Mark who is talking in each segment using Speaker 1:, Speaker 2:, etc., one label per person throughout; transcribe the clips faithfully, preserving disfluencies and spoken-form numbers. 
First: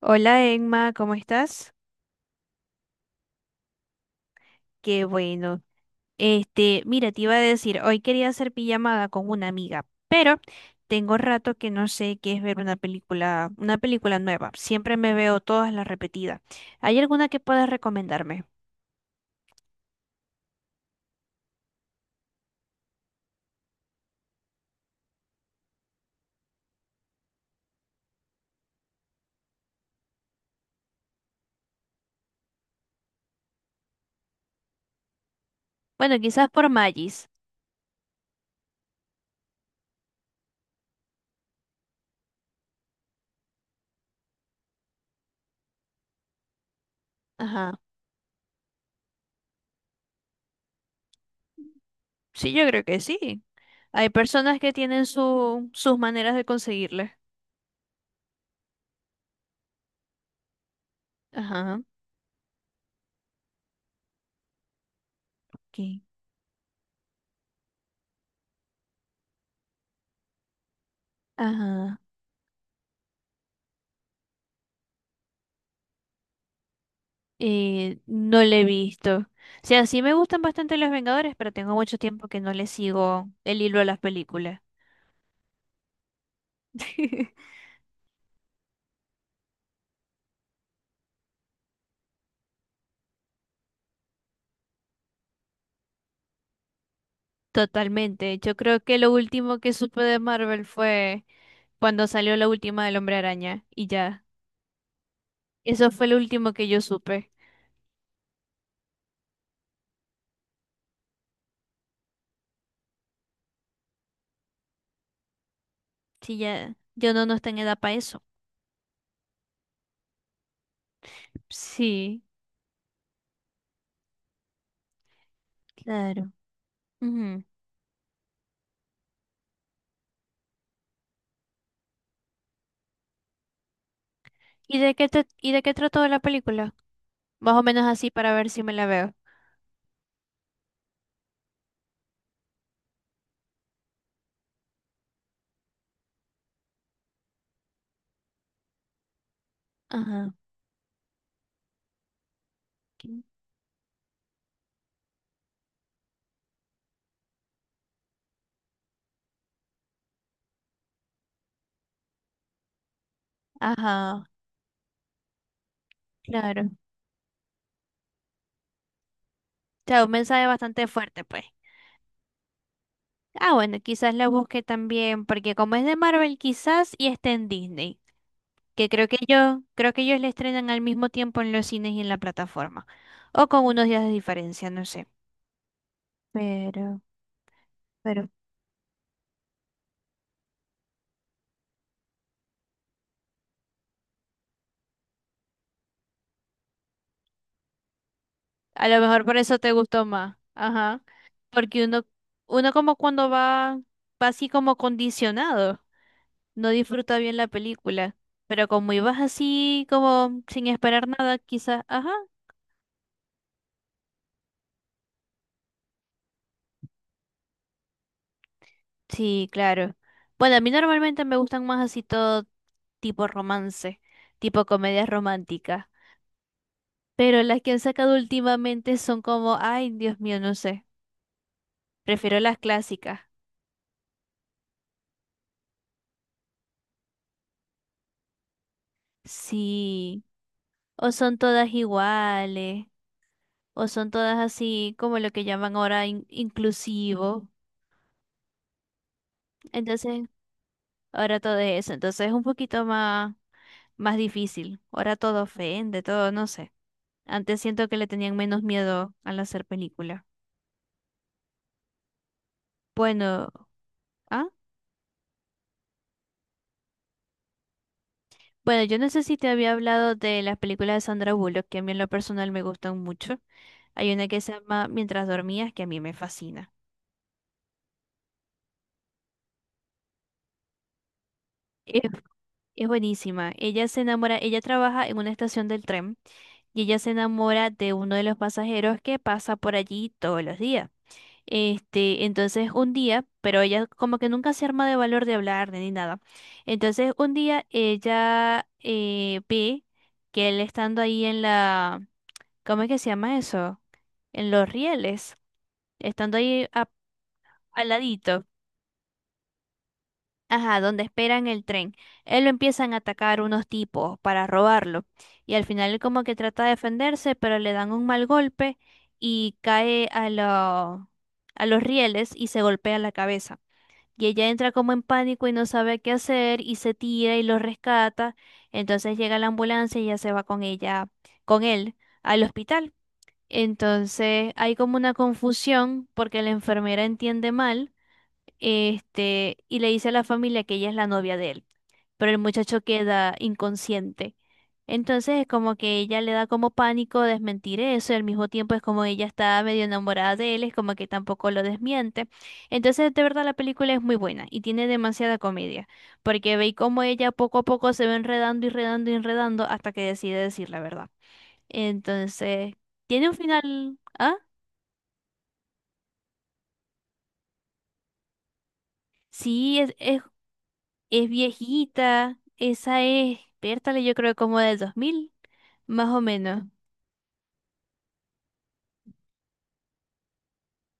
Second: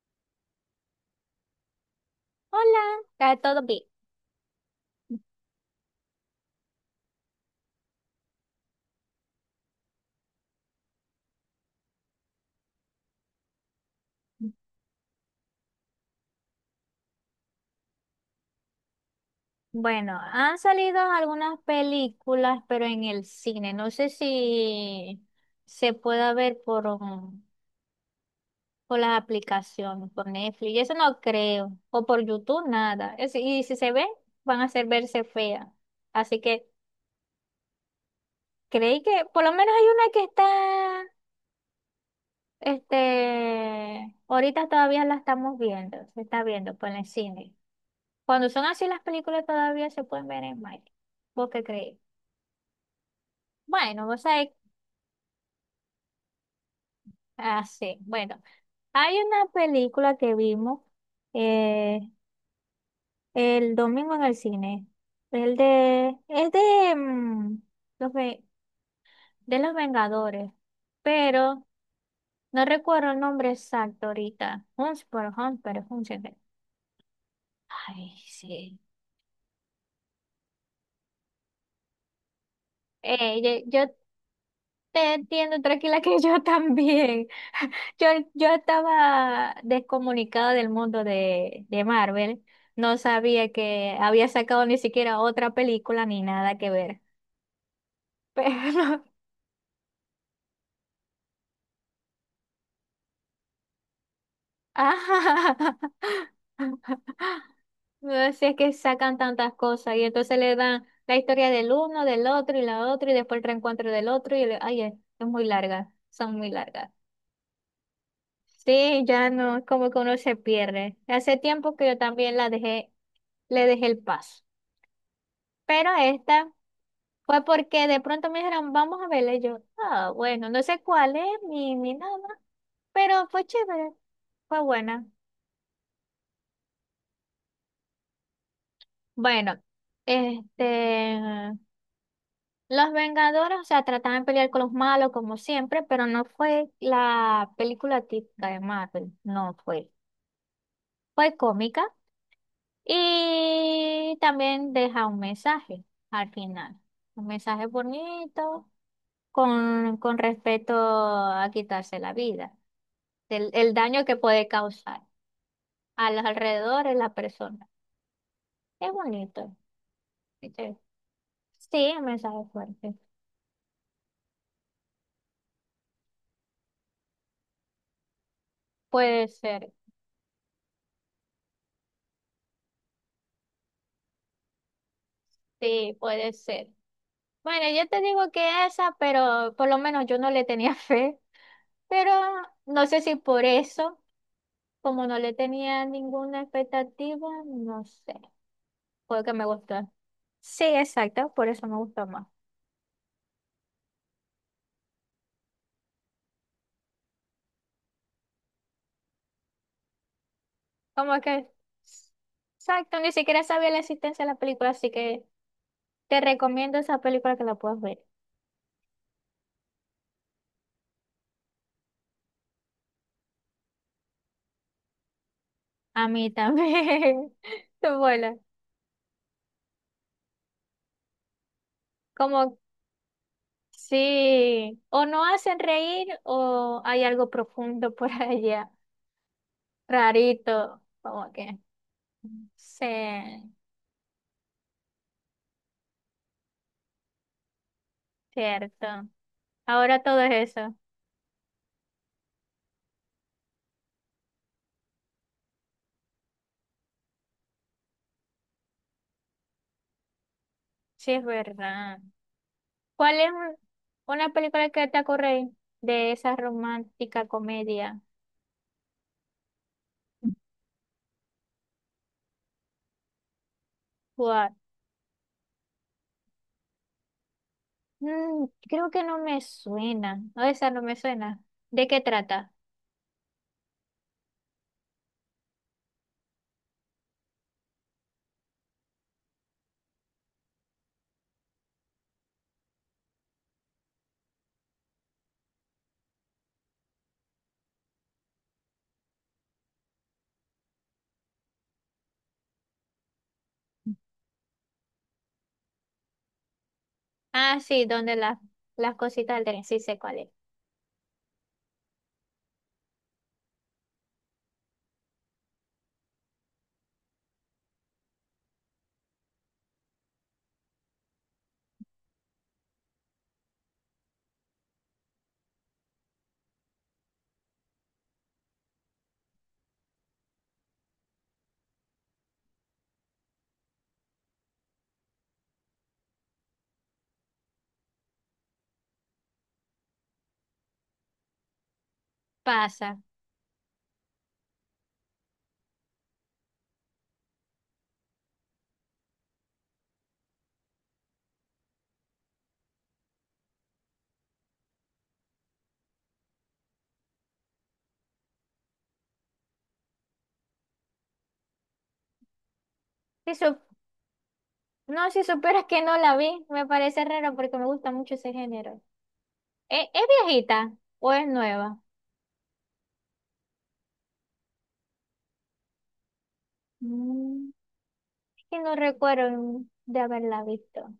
Speaker 1: Hola Emma, ¿cómo estás?
Speaker 2: Hola, ¿está todo bien?
Speaker 1: Qué bueno. Este, mira, te iba a decir, hoy quería hacer pijamada con una amiga, pero tengo rato que no sé qué es ver una película, una película nueva. Siempre me veo todas las repetidas. ¿Hay alguna que puedas recomendarme?
Speaker 2: Bueno, han salido algunas películas, pero en el cine. No sé si se pueda ver por, um, por las aplicaciones, por Netflix. Eso no creo. O por YouTube, nada. Es- y si se ve, van a hacer verse feas.
Speaker 1: Bueno,
Speaker 2: Así
Speaker 1: quizás por
Speaker 2: que
Speaker 1: Magis.
Speaker 2: creí que por lo menos hay una que está, este, ahorita todavía la estamos viendo. Se está viendo por el cine.
Speaker 1: Ajá.
Speaker 2: Cuando son así las películas todavía se pueden ver en Mike. ¿Vos qué crees?
Speaker 1: Sí, yo creo que sí.
Speaker 2: Bueno,
Speaker 1: Hay
Speaker 2: vos sabés,
Speaker 1: personas que tienen su, sus maneras de conseguirle.
Speaker 2: así bueno, hay una película que vimos
Speaker 1: Ajá.
Speaker 2: eh, el domingo en el cine, el
Speaker 1: ¿Qué?
Speaker 2: de, es de, mm, los, ve- de los Vengadores, pero
Speaker 1: Ajá.
Speaker 2: no recuerdo el nombre exacto ahorita, Hunts por Hunts, pero Hunts,
Speaker 1: Eh,
Speaker 2: ay,
Speaker 1: no le he
Speaker 2: sí.
Speaker 1: visto. O sea, sí me gustan bastante los Vengadores, pero tengo mucho tiempo que no le sigo
Speaker 2: Eh,
Speaker 1: el hilo
Speaker 2: yo,
Speaker 1: a
Speaker 2: yo
Speaker 1: las películas.
Speaker 2: Te entiendo, tranquila, que yo también. Yo, yo estaba descomunicada del mundo de, de Marvel. No sabía que había sacado ni siquiera otra película ni nada que ver.
Speaker 1: Totalmente. Yo creo que
Speaker 2: Pero,
Speaker 1: lo último que supe de Marvel fue cuando salió la última del Hombre Araña y ya.
Speaker 2: ajá.
Speaker 1: Eso fue lo último que yo supe.
Speaker 2: No sé, es que sacan tantas cosas y entonces le dan la historia del uno, del otro y la otra y después el reencuentro del otro y le- ay, es es muy larga, son
Speaker 1: Sí,
Speaker 2: muy
Speaker 1: ya.
Speaker 2: largas.
Speaker 1: Yo no, No estoy en edad para eso.
Speaker 2: Sí, ya no, es como que uno se pierde. Hace tiempo que yo
Speaker 1: Sí,
Speaker 2: también la dejé le dejé el paso. Pero
Speaker 1: claro.
Speaker 2: esta
Speaker 1: Ujú.
Speaker 2: fue porque de pronto me dijeron, vamos a verla. Y yo, ah, bueno, no sé cuál es ni, ni nada, pero fue chévere, fue
Speaker 1: ¿Y de
Speaker 2: buena.
Speaker 1: qué te- ¿y de qué trató la película? Más o menos así para ver si me la veo.
Speaker 2: Bueno, este, los Vengadores, o sea, trataban de pelear con los malos como siempre, pero no fue la película típica de Marvel, no fue.
Speaker 1: Ajá.
Speaker 2: Fue cómica y también deja un mensaje al final. Un mensaje bonito, con, con respecto a quitarse la vida, el, el daño que
Speaker 1: Ajá,
Speaker 2: puede causar a los
Speaker 1: claro.
Speaker 2: alrededores, la persona. Es bonito.
Speaker 1: O sea, un mensaje
Speaker 2: ¿Viste?
Speaker 1: bastante fuerte, pues.
Speaker 2: Sí, un mensaje fuerte.
Speaker 1: Ah, bueno, quizás la busque también, porque como es de Marvel, quizás y esté en Disney, que creo que
Speaker 2: Puede
Speaker 1: yo,
Speaker 2: ser,
Speaker 1: creo que ellos la estrenan al mismo tiempo en los cines y en la plataforma, o con unos días de diferencia, no sé.
Speaker 2: sí, puede ser.
Speaker 1: Pero,
Speaker 2: Bueno, yo te
Speaker 1: pero
Speaker 2: digo que esa, pero por lo menos yo no le tenía fe, pero no sé si por eso, como no le tenía ninguna expectativa, no sé,
Speaker 1: a lo mejor
Speaker 2: fue que
Speaker 1: por
Speaker 2: me
Speaker 1: eso te
Speaker 2: gustó.
Speaker 1: gustó más,
Speaker 2: Sí,
Speaker 1: ajá,
Speaker 2: exacto, por eso me
Speaker 1: porque uno,
Speaker 2: gustó más.
Speaker 1: uno como cuando va, va así como condicionado, no disfruta bien la película, pero como ibas así como sin esperar
Speaker 2: Como
Speaker 1: nada,
Speaker 2: que,
Speaker 1: quizás, ajá.
Speaker 2: exacto, ni siquiera sabía la existencia de la película, así que te recomiendo esa película que la puedas ver.
Speaker 1: Sí, claro. Bueno, a mí normalmente me gustan más así todo tipo romance, tipo comedias románticas.
Speaker 2: A mí también.
Speaker 1: Pero las que han sacado
Speaker 2: Bueno,
Speaker 1: últimamente son como, ay, Dios mío, no sé. Prefiero las
Speaker 2: como
Speaker 1: clásicas.
Speaker 2: sí, o no hacen reír o hay algo profundo por allá,
Speaker 1: Sí.
Speaker 2: rarito,
Speaker 1: O
Speaker 2: como
Speaker 1: son
Speaker 2: que.
Speaker 1: todas
Speaker 2: Sí,
Speaker 1: iguales. O son todas así como lo que llaman ahora in- inclusivo.
Speaker 2: cierto. Ahora todo
Speaker 1: Entonces,
Speaker 2: es eso.
Speaker 1: ahora todo es eso. Entonces es un poquito más, más difícil. Ahora todo ofende, todo, no sé. Antes siento que le tenían menos miedo al hacer películas.
Speaker 2: Sí, es verdad. ¿Cuál es
Speaker 1: Bueno,
Speaker 2: un- una
Speaker 1: ah,
Speaker 2: película que te ocurre de esa romántica comedia?
Speaker 1: bueno, yo no sé si te había hablado de las películas de Sandra Bullock, que a mí en lo personal me gustan mucho. Hay una que se
Speaker 2: Cuál.
Speaker 1: llama Mientras dormías, que a mí me fascina.
Speaker 2: Mm, creo que no me suena. No, esa no me suena. ¿De qué
Speaker 1: Es,
Speaker 2: trata?
Speaker 1: es buenísima. Ella se enamora, ella trabaja en una estación del tren y ella se enamora de uno de los pasajeros que pasa por allí todos los días. Este, entonces un día, pero ella como que nunca se arma de valor de hablar ni nada. Entonces un día ella eh, ve que él estando ahí en la ¿Cómo es que se llama eso? En los rieles, estando ahí a-
Speaker 2: Ah, sí,
Speaker 1: al
Speaker 2: donde las
Speaker 1: ladito,
Speaker 2: las cositas del tren. Sí sé cuál es.
Speaker 1: ajá, donde esperan el tren. Él lo empiezan a atacar unos tipos para robarlo. Y al final él como que trata de defenderse, pero le dan un mal golpe y cae a lo- a los rieles y se golpea la cabeza. Y ella entra como en pánico y no sabe qué hacer y se tira y lo rescata. Entonces llega la ambulancia y ya se va con ella, con él, al hospital. Entonces hay como una confusión porque la enfermera entiende mal, este, y le dice a la familia que ella es la novia de él, pero el muchacho
Speaker 2: Pasa.
Speaker 1: queda inconsciente. Entonces es como que ella le da como pánico desmentir eso, y al mismo tiempo es como ella está medio enamorada de él, es como que tampoco lo desmiente. Entonces de verdad la película es muy buena y tiene demasiada comedia, porque ve cómo ella poco a poco se va enredando y enredando y enredando hasta que decide decir la verdad. Entonces, tiene un
Speaker 2: Si sup-
Speaker 1: final. ¿Ah?
Speaker 2: no, si supieras que no la vi, me parece raro porque me gusta mucho ese género.
Speaker 1: Sí,
Speaker 2: ¿E-
Speaker 1: es,
Speaker 2: ¿Es,
Speaker 1: es,
Speaker 2: viejita o es
Speaker 1: es
Speaker 2: nueva?
Speaker 1: viejita. Esa es, Pértale, yo creo como del dos mil, más o menos.
Speaker 2: Mm, es que no recuerdo de haberla visto.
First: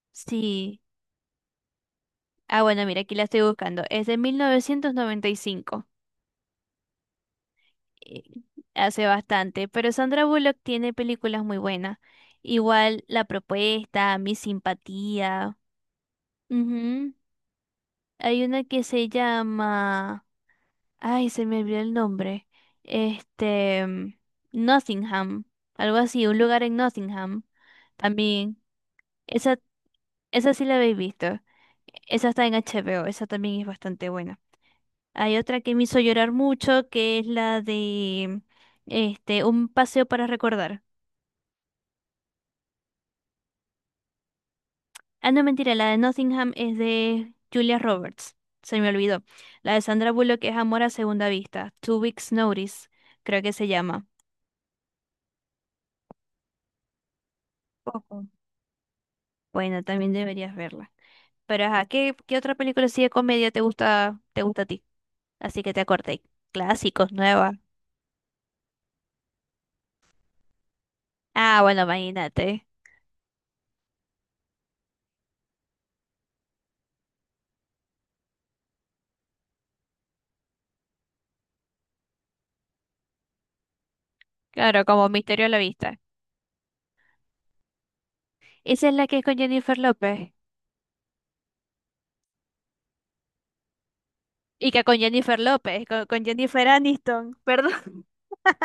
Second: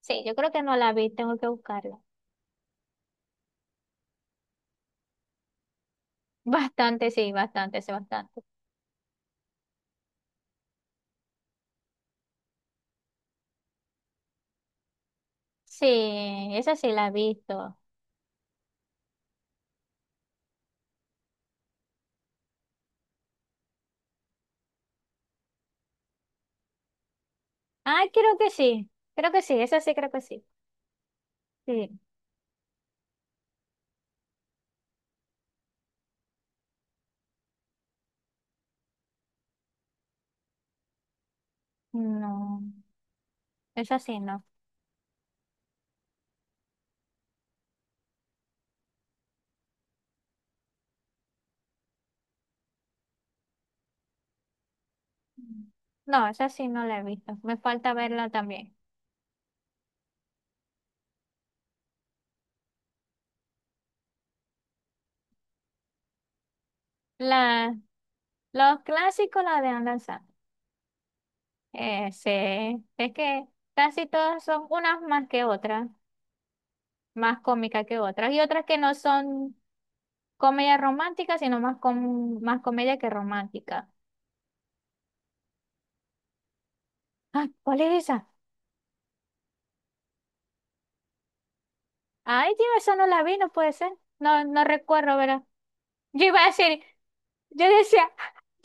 Speaker 2: Sí, yo creo que no
Speaker 1: Sí.
Speaker 2: la vi, tengo que buscarla.
Speaker 1: Ah, bueno, mira, aquí la estoy buscando. Es de mil novecientos noventa y cinco.
Speaker 2: Bastante, sí, bastante, sí,
Speaker 1: eh,
Speaker 2: bastante.
Speaker 1: Hace bastante. Pero Sandra Bullock tiene películas muy buenas. Igual La Propuesta, Mi Simpatía.
Speaker 2: Sí, esa sí la he
Speaker 1: Ujú.
Speaker 2: visto.
Speaker 1: Hay una que se llama. Ay, se me olvidó el nombre. Este, mm, Nottingham, algo así, un lugar en Nottingham.
Speaker 2: Ah, creo que
Speaker 1: También,
Speaker 2: sí. Creo que
Speaker 1: esa,
Speaker 2: sí, esa sí creo que sí.
Speaker 1: esa sí la habéis visto.
Speaker 2: Sí.
Speaker 1: Esa está en H B O, esa también es bastante buena. Hay otra que me hizo llorar mucho, que es la de este, Un paseo para recordar.
Speaker 2: No, esa sí no.
Speaker 1: Ah, no, mentira, la de Nottingham es de Julia Roberts. Se me olvidó. La de Sandra Bullock es Amor a segunda vista. Two Weeks Notice, creo que se llama.
Speaker 2: No, esa sí no la he visto. Me falta
Speaker 1: Poco.
Speaker 2: verla también.
Speaker 1: Bueno, también deberías verla. Pero ajá, ¿qué, ¿qué otra película así de comedia te gusta, te gusta a ti? Así que te acordé. Clásicos, nuevas.
Speaker 2: La, los clásicos, la de Adam Sandler.
Speaker 1: Ah, bueno, imagínate.
Speaker 2: Ese, es que casi todas son unas más que otras, más cómicas que otras, y otras que no son comedia romántica, sino más, com- más comedia que romántica.
Speaker 1: Claro, como Misterio a la Vista.
Speaker 2: Ah, ¿cuál es esa?
Speaker 1: Esa es la que es con Jennifer López.
Speaker 2: Ay, tío, esa no la vi, no puede ser. No, no
Speaker 1: Y que con
Speaker 2: recuerdo,
Speaker 1: Jennifer
Speaker 2: ¿verdad?
Speaker 1: López, con, con
Speaker 2: Yo iba a
Speaker 1: Jennifer
Speaker 2: decir,
Speaker 1: Aniston,
Speaker 2: yo
Speaker 1: perdón.
Speaker 2: decía,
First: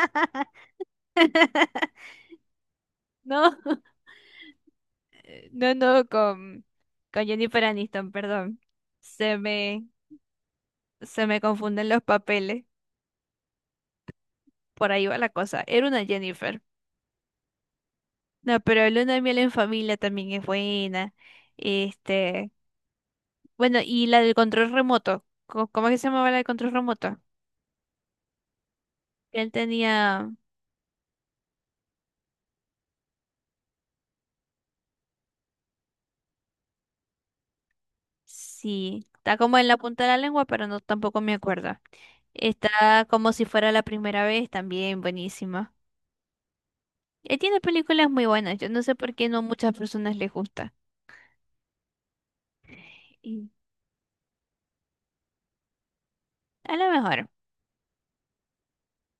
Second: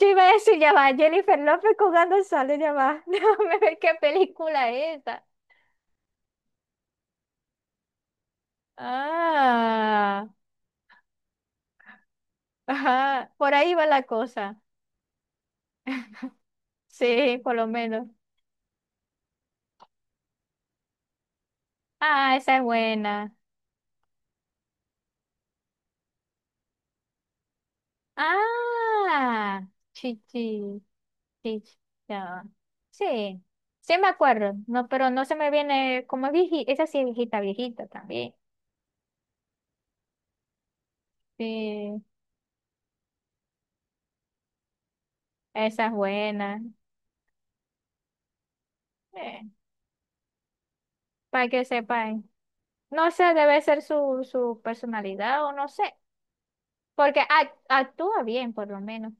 Speaker 2: yo iba a decir, ya va, Jennifer López con Adam Sandler, ya va,
Speaker 1: No,
Speaker 2: déjame ver qué película es esa.
Speaker 1: no, no, con, con Jennifer Aniston, perdón. Se me,
Speaker 2: Ah,
Speaker 1: Se me confunden los papeles.
Speaker 2: ajá, por ahí va la cosa.
Speaker 1: Por ahí va la cosa. Era una Jennifer.
Speaker 2: Sí, por lo menos.
Speaker 1: No, pero luna de miel en familia también es buena.
Speaker 2: Ah,
Speaker 1: Este,
Speaker 2: esa es buena.
Speaker 1: bueno, y la del control remoto. ¿Cómo, ¿cómo es que se llamaba la del control remoto? Que él
Speaker 2: Ah,
Speaker 1: tenía,
Speaker 2: chichi, chichi, ya va. Sí, sí me acuerdo, no, pero no se me viene como viejita, esa sí es viejita, viejita también.
Speaker 1: sí, está como en la punta de la lengua, pero no tampoco me acuerdo.
Speaker 2: Sí,
Speaker 1: Está como si fuera la primera vez, también buenísima.
Speaker 2: esa es buena.
Speaker 1: Él tiene películas muy buenas. Yo no sé por qué no
Speaker 2: Eh,
Speaker 1: muchas personas les gusta.
Speaker 2: para que sepan. No sé,
Speaker 1: Y
Speaker 2: debe ser su, su personalidad o no sé,
Speaker 1: a lo
Speaker 2: porque
Speaker 1: mejor,
Speaker 2: ac- actúa bien por lo menos.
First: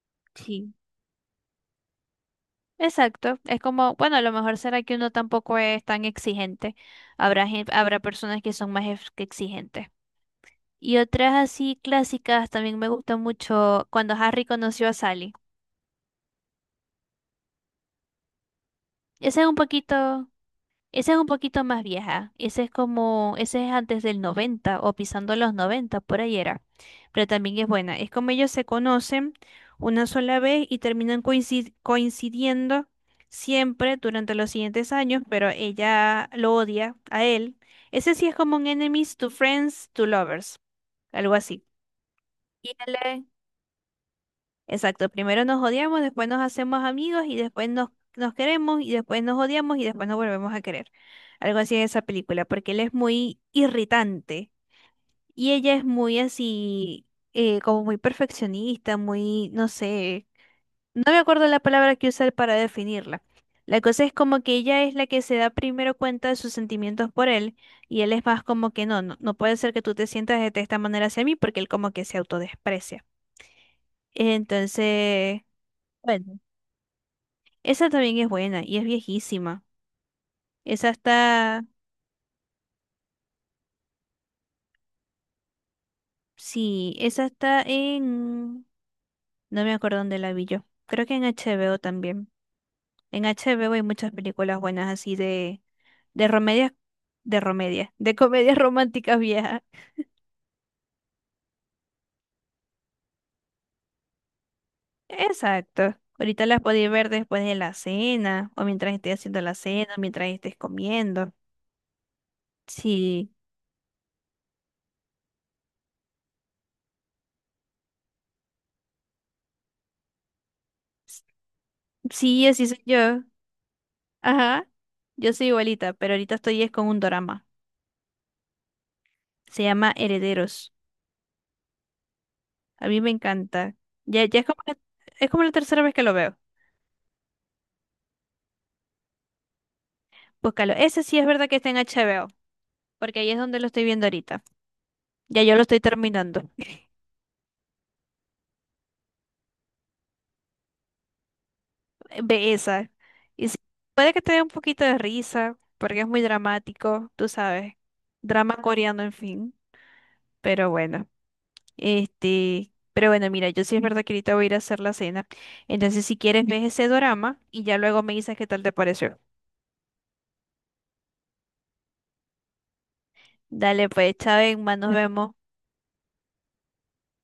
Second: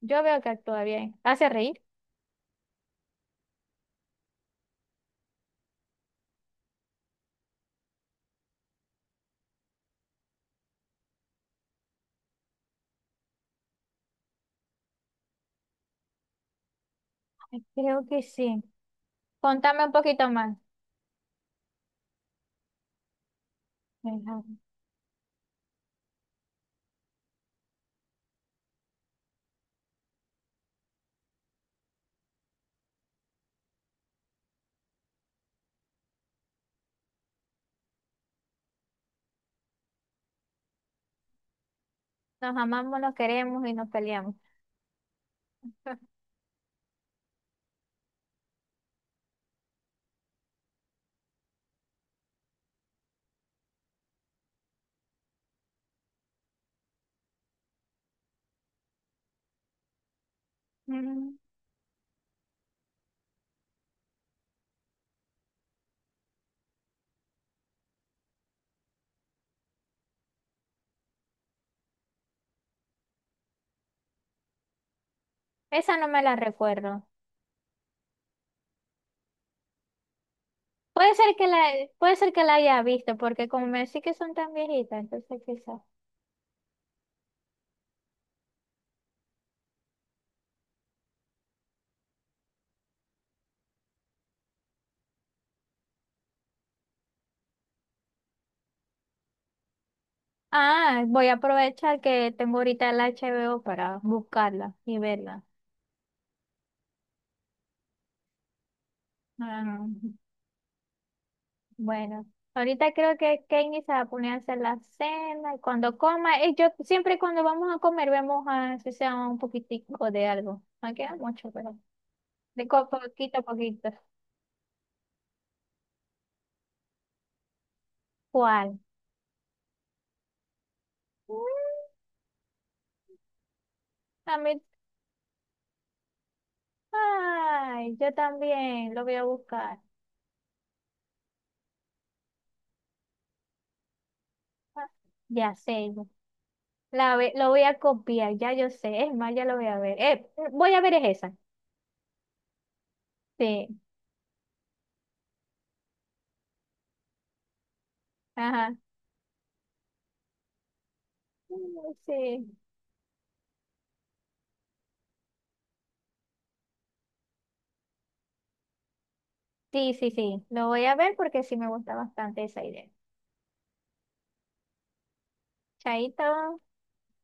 Speaker 2: Yo veo que
Speaker 1: sí.
Speaker 2: actúa bien. ¿Hace reír?
Speaker 1: Exacto, es como, bueno, a lo mejor será que uno tampoco es tan exigente. Habrá gen- habrá personas que son más ex- que exigentes. Y otras así clásicas también me gustó mucho cuando Harry conoció a Sally.
Speaker 2: Ay, creo que sí.
Speaker 1: Esa es un
Speaker 2: Contame un
Speaker 1: poquito,
Speaker 2: poquito más.
Speaker 1: esa es un poquito más vieja. Ese es como, ese es antes del
Speaker 2: Ajá.
Speaker 1: noventa o pisando los noventa por ahí era. Pero también es buena. Es como ellos se conocen una sola vez y terminan coincid- coincidiendo siempre durante los siguientes años, pero ella lo odia a él. Ese sí es como un enemies to friends to lovers, algo así.
Speaker 2: Nos
Speaker 1: Y
Speaker 2: amamos, nos
Speaker 1: él
Speaker 2: queremos y nos peleamos.
Speaker 1: Exacto, primero nos odiamos, después nos hacemos amigos y después nos, nos queremos y después nos odiamos y después nos volvemos a querer. Algo así es esa película, porque él es muy irritante y ella es muy así, eh, como muy perfeccionista, muy, no sé, no me
Speaker 2: Mm,
Speaker 1: acuerdo la palabra que usar para definirla. La cosa es como que ella es la que se da primero cuenta de sus sentimientos por él y él es más como que no, no, no puede ser que tú te sientas de esta manera hacia mí porque él como que se autodesprecia. Entonces...
Speaker 2: esa no me la
Speaker 1: Bueno.
Speaker 2: recuerdo.
Speaker 1: Esa también es buena y es viejísima. Esa
Speaker 2: Puede ser que la,
Speaker 1: está,
Speaker 2: puede ser que la haya visto, porque como me decís que son tan viejitas, entonces quizás.
Speaker 1: sí, esa está en, no me acuerdo dónde la vi yo. Creo que en H B O también. En H B O hay muchas películas buenas así de, de romedias, de romedias, de comedias románticas viejas.
Speaker 2: Ah, voy a aprovechar que tengo ahorita el H B O para buscarla y verla.
Speaker 1: Exacto. Ahorita las podéis ver después de la cena o mientras estés haciendo la
Speaker 2: Ah.
Speaker 1: cena, mientras estés comiendo.
Speaker 2: Bueno, ahorita creo
Speaker 1: Sí,
Speaker 2: que Kenny se va a poner a hacer la cena y cuando coma, y yo siempre cuando vamos a comer vemos a si sea un poquitico de algo. No queda
Speaker 1: s-
Speaker 2: mucho, pero
Speaker 1: sí, así
Speaker 2: de
Speaker 1: soy
Speaker 2: co-
Speaker 1: yo.
Speaker 2: poquito a poquito.
Speaker 1: Ajá. Yo soy igualita, pero ahorita estoy es con un drama.
Speaker 2: ¿Cuál?
Speaker 1: Se llama Herederos.
Speaker 2: Mm,
Speaker 1: A mí me encanta. Ya,
Speaker 2: a
Speaker 1: ya es como
Speaker 2: mí,
Speaker 1: la, es como la tercera vez que lo veo.
Speaker 2: ay, yo también lo voy a buscar.
Speaker 1: Búscalo. Ese sí es verdad que está en H B O, porque ahí es donde lo estoy viendo ahorita.
Speaker 2: Ah,
Speaker 1: Ya
Speaker 2: ya
Speaker 1: yo lo estoy
Speaker 2: sé,
Speaker 1: terminando.
Speaker 2: la, ve- lo voy a copiar, ya yo sé, es más, ya lo voy a ver. Eh, voy a ver es esa.
Speaker 1: Ve esa. Y sí,
Speaker 2: Sí,
Speaker 1: puede que te dé un poquito de risa, porque es muy dramático, tú sabes. Drama
Speaker 2: ajá.
Speaker 1: coreano, en fin. Pero bueno,
Speaker 2: Mm, Sí,
Speaker 1: este, pero bueno, mira, yo sí es verdad que ahorita voy a ir a hacer la cena. Entonces, si quieres, ves ese drama y ya luego me dices qué tal te pareció.
Speaker 2: sí, sí, sí, lo voy a ver porque sí me gusta bastante esa idea.
Speaker 1: Dale, pues, Chávez, más nos vemos.
Speaker 2: Chaito.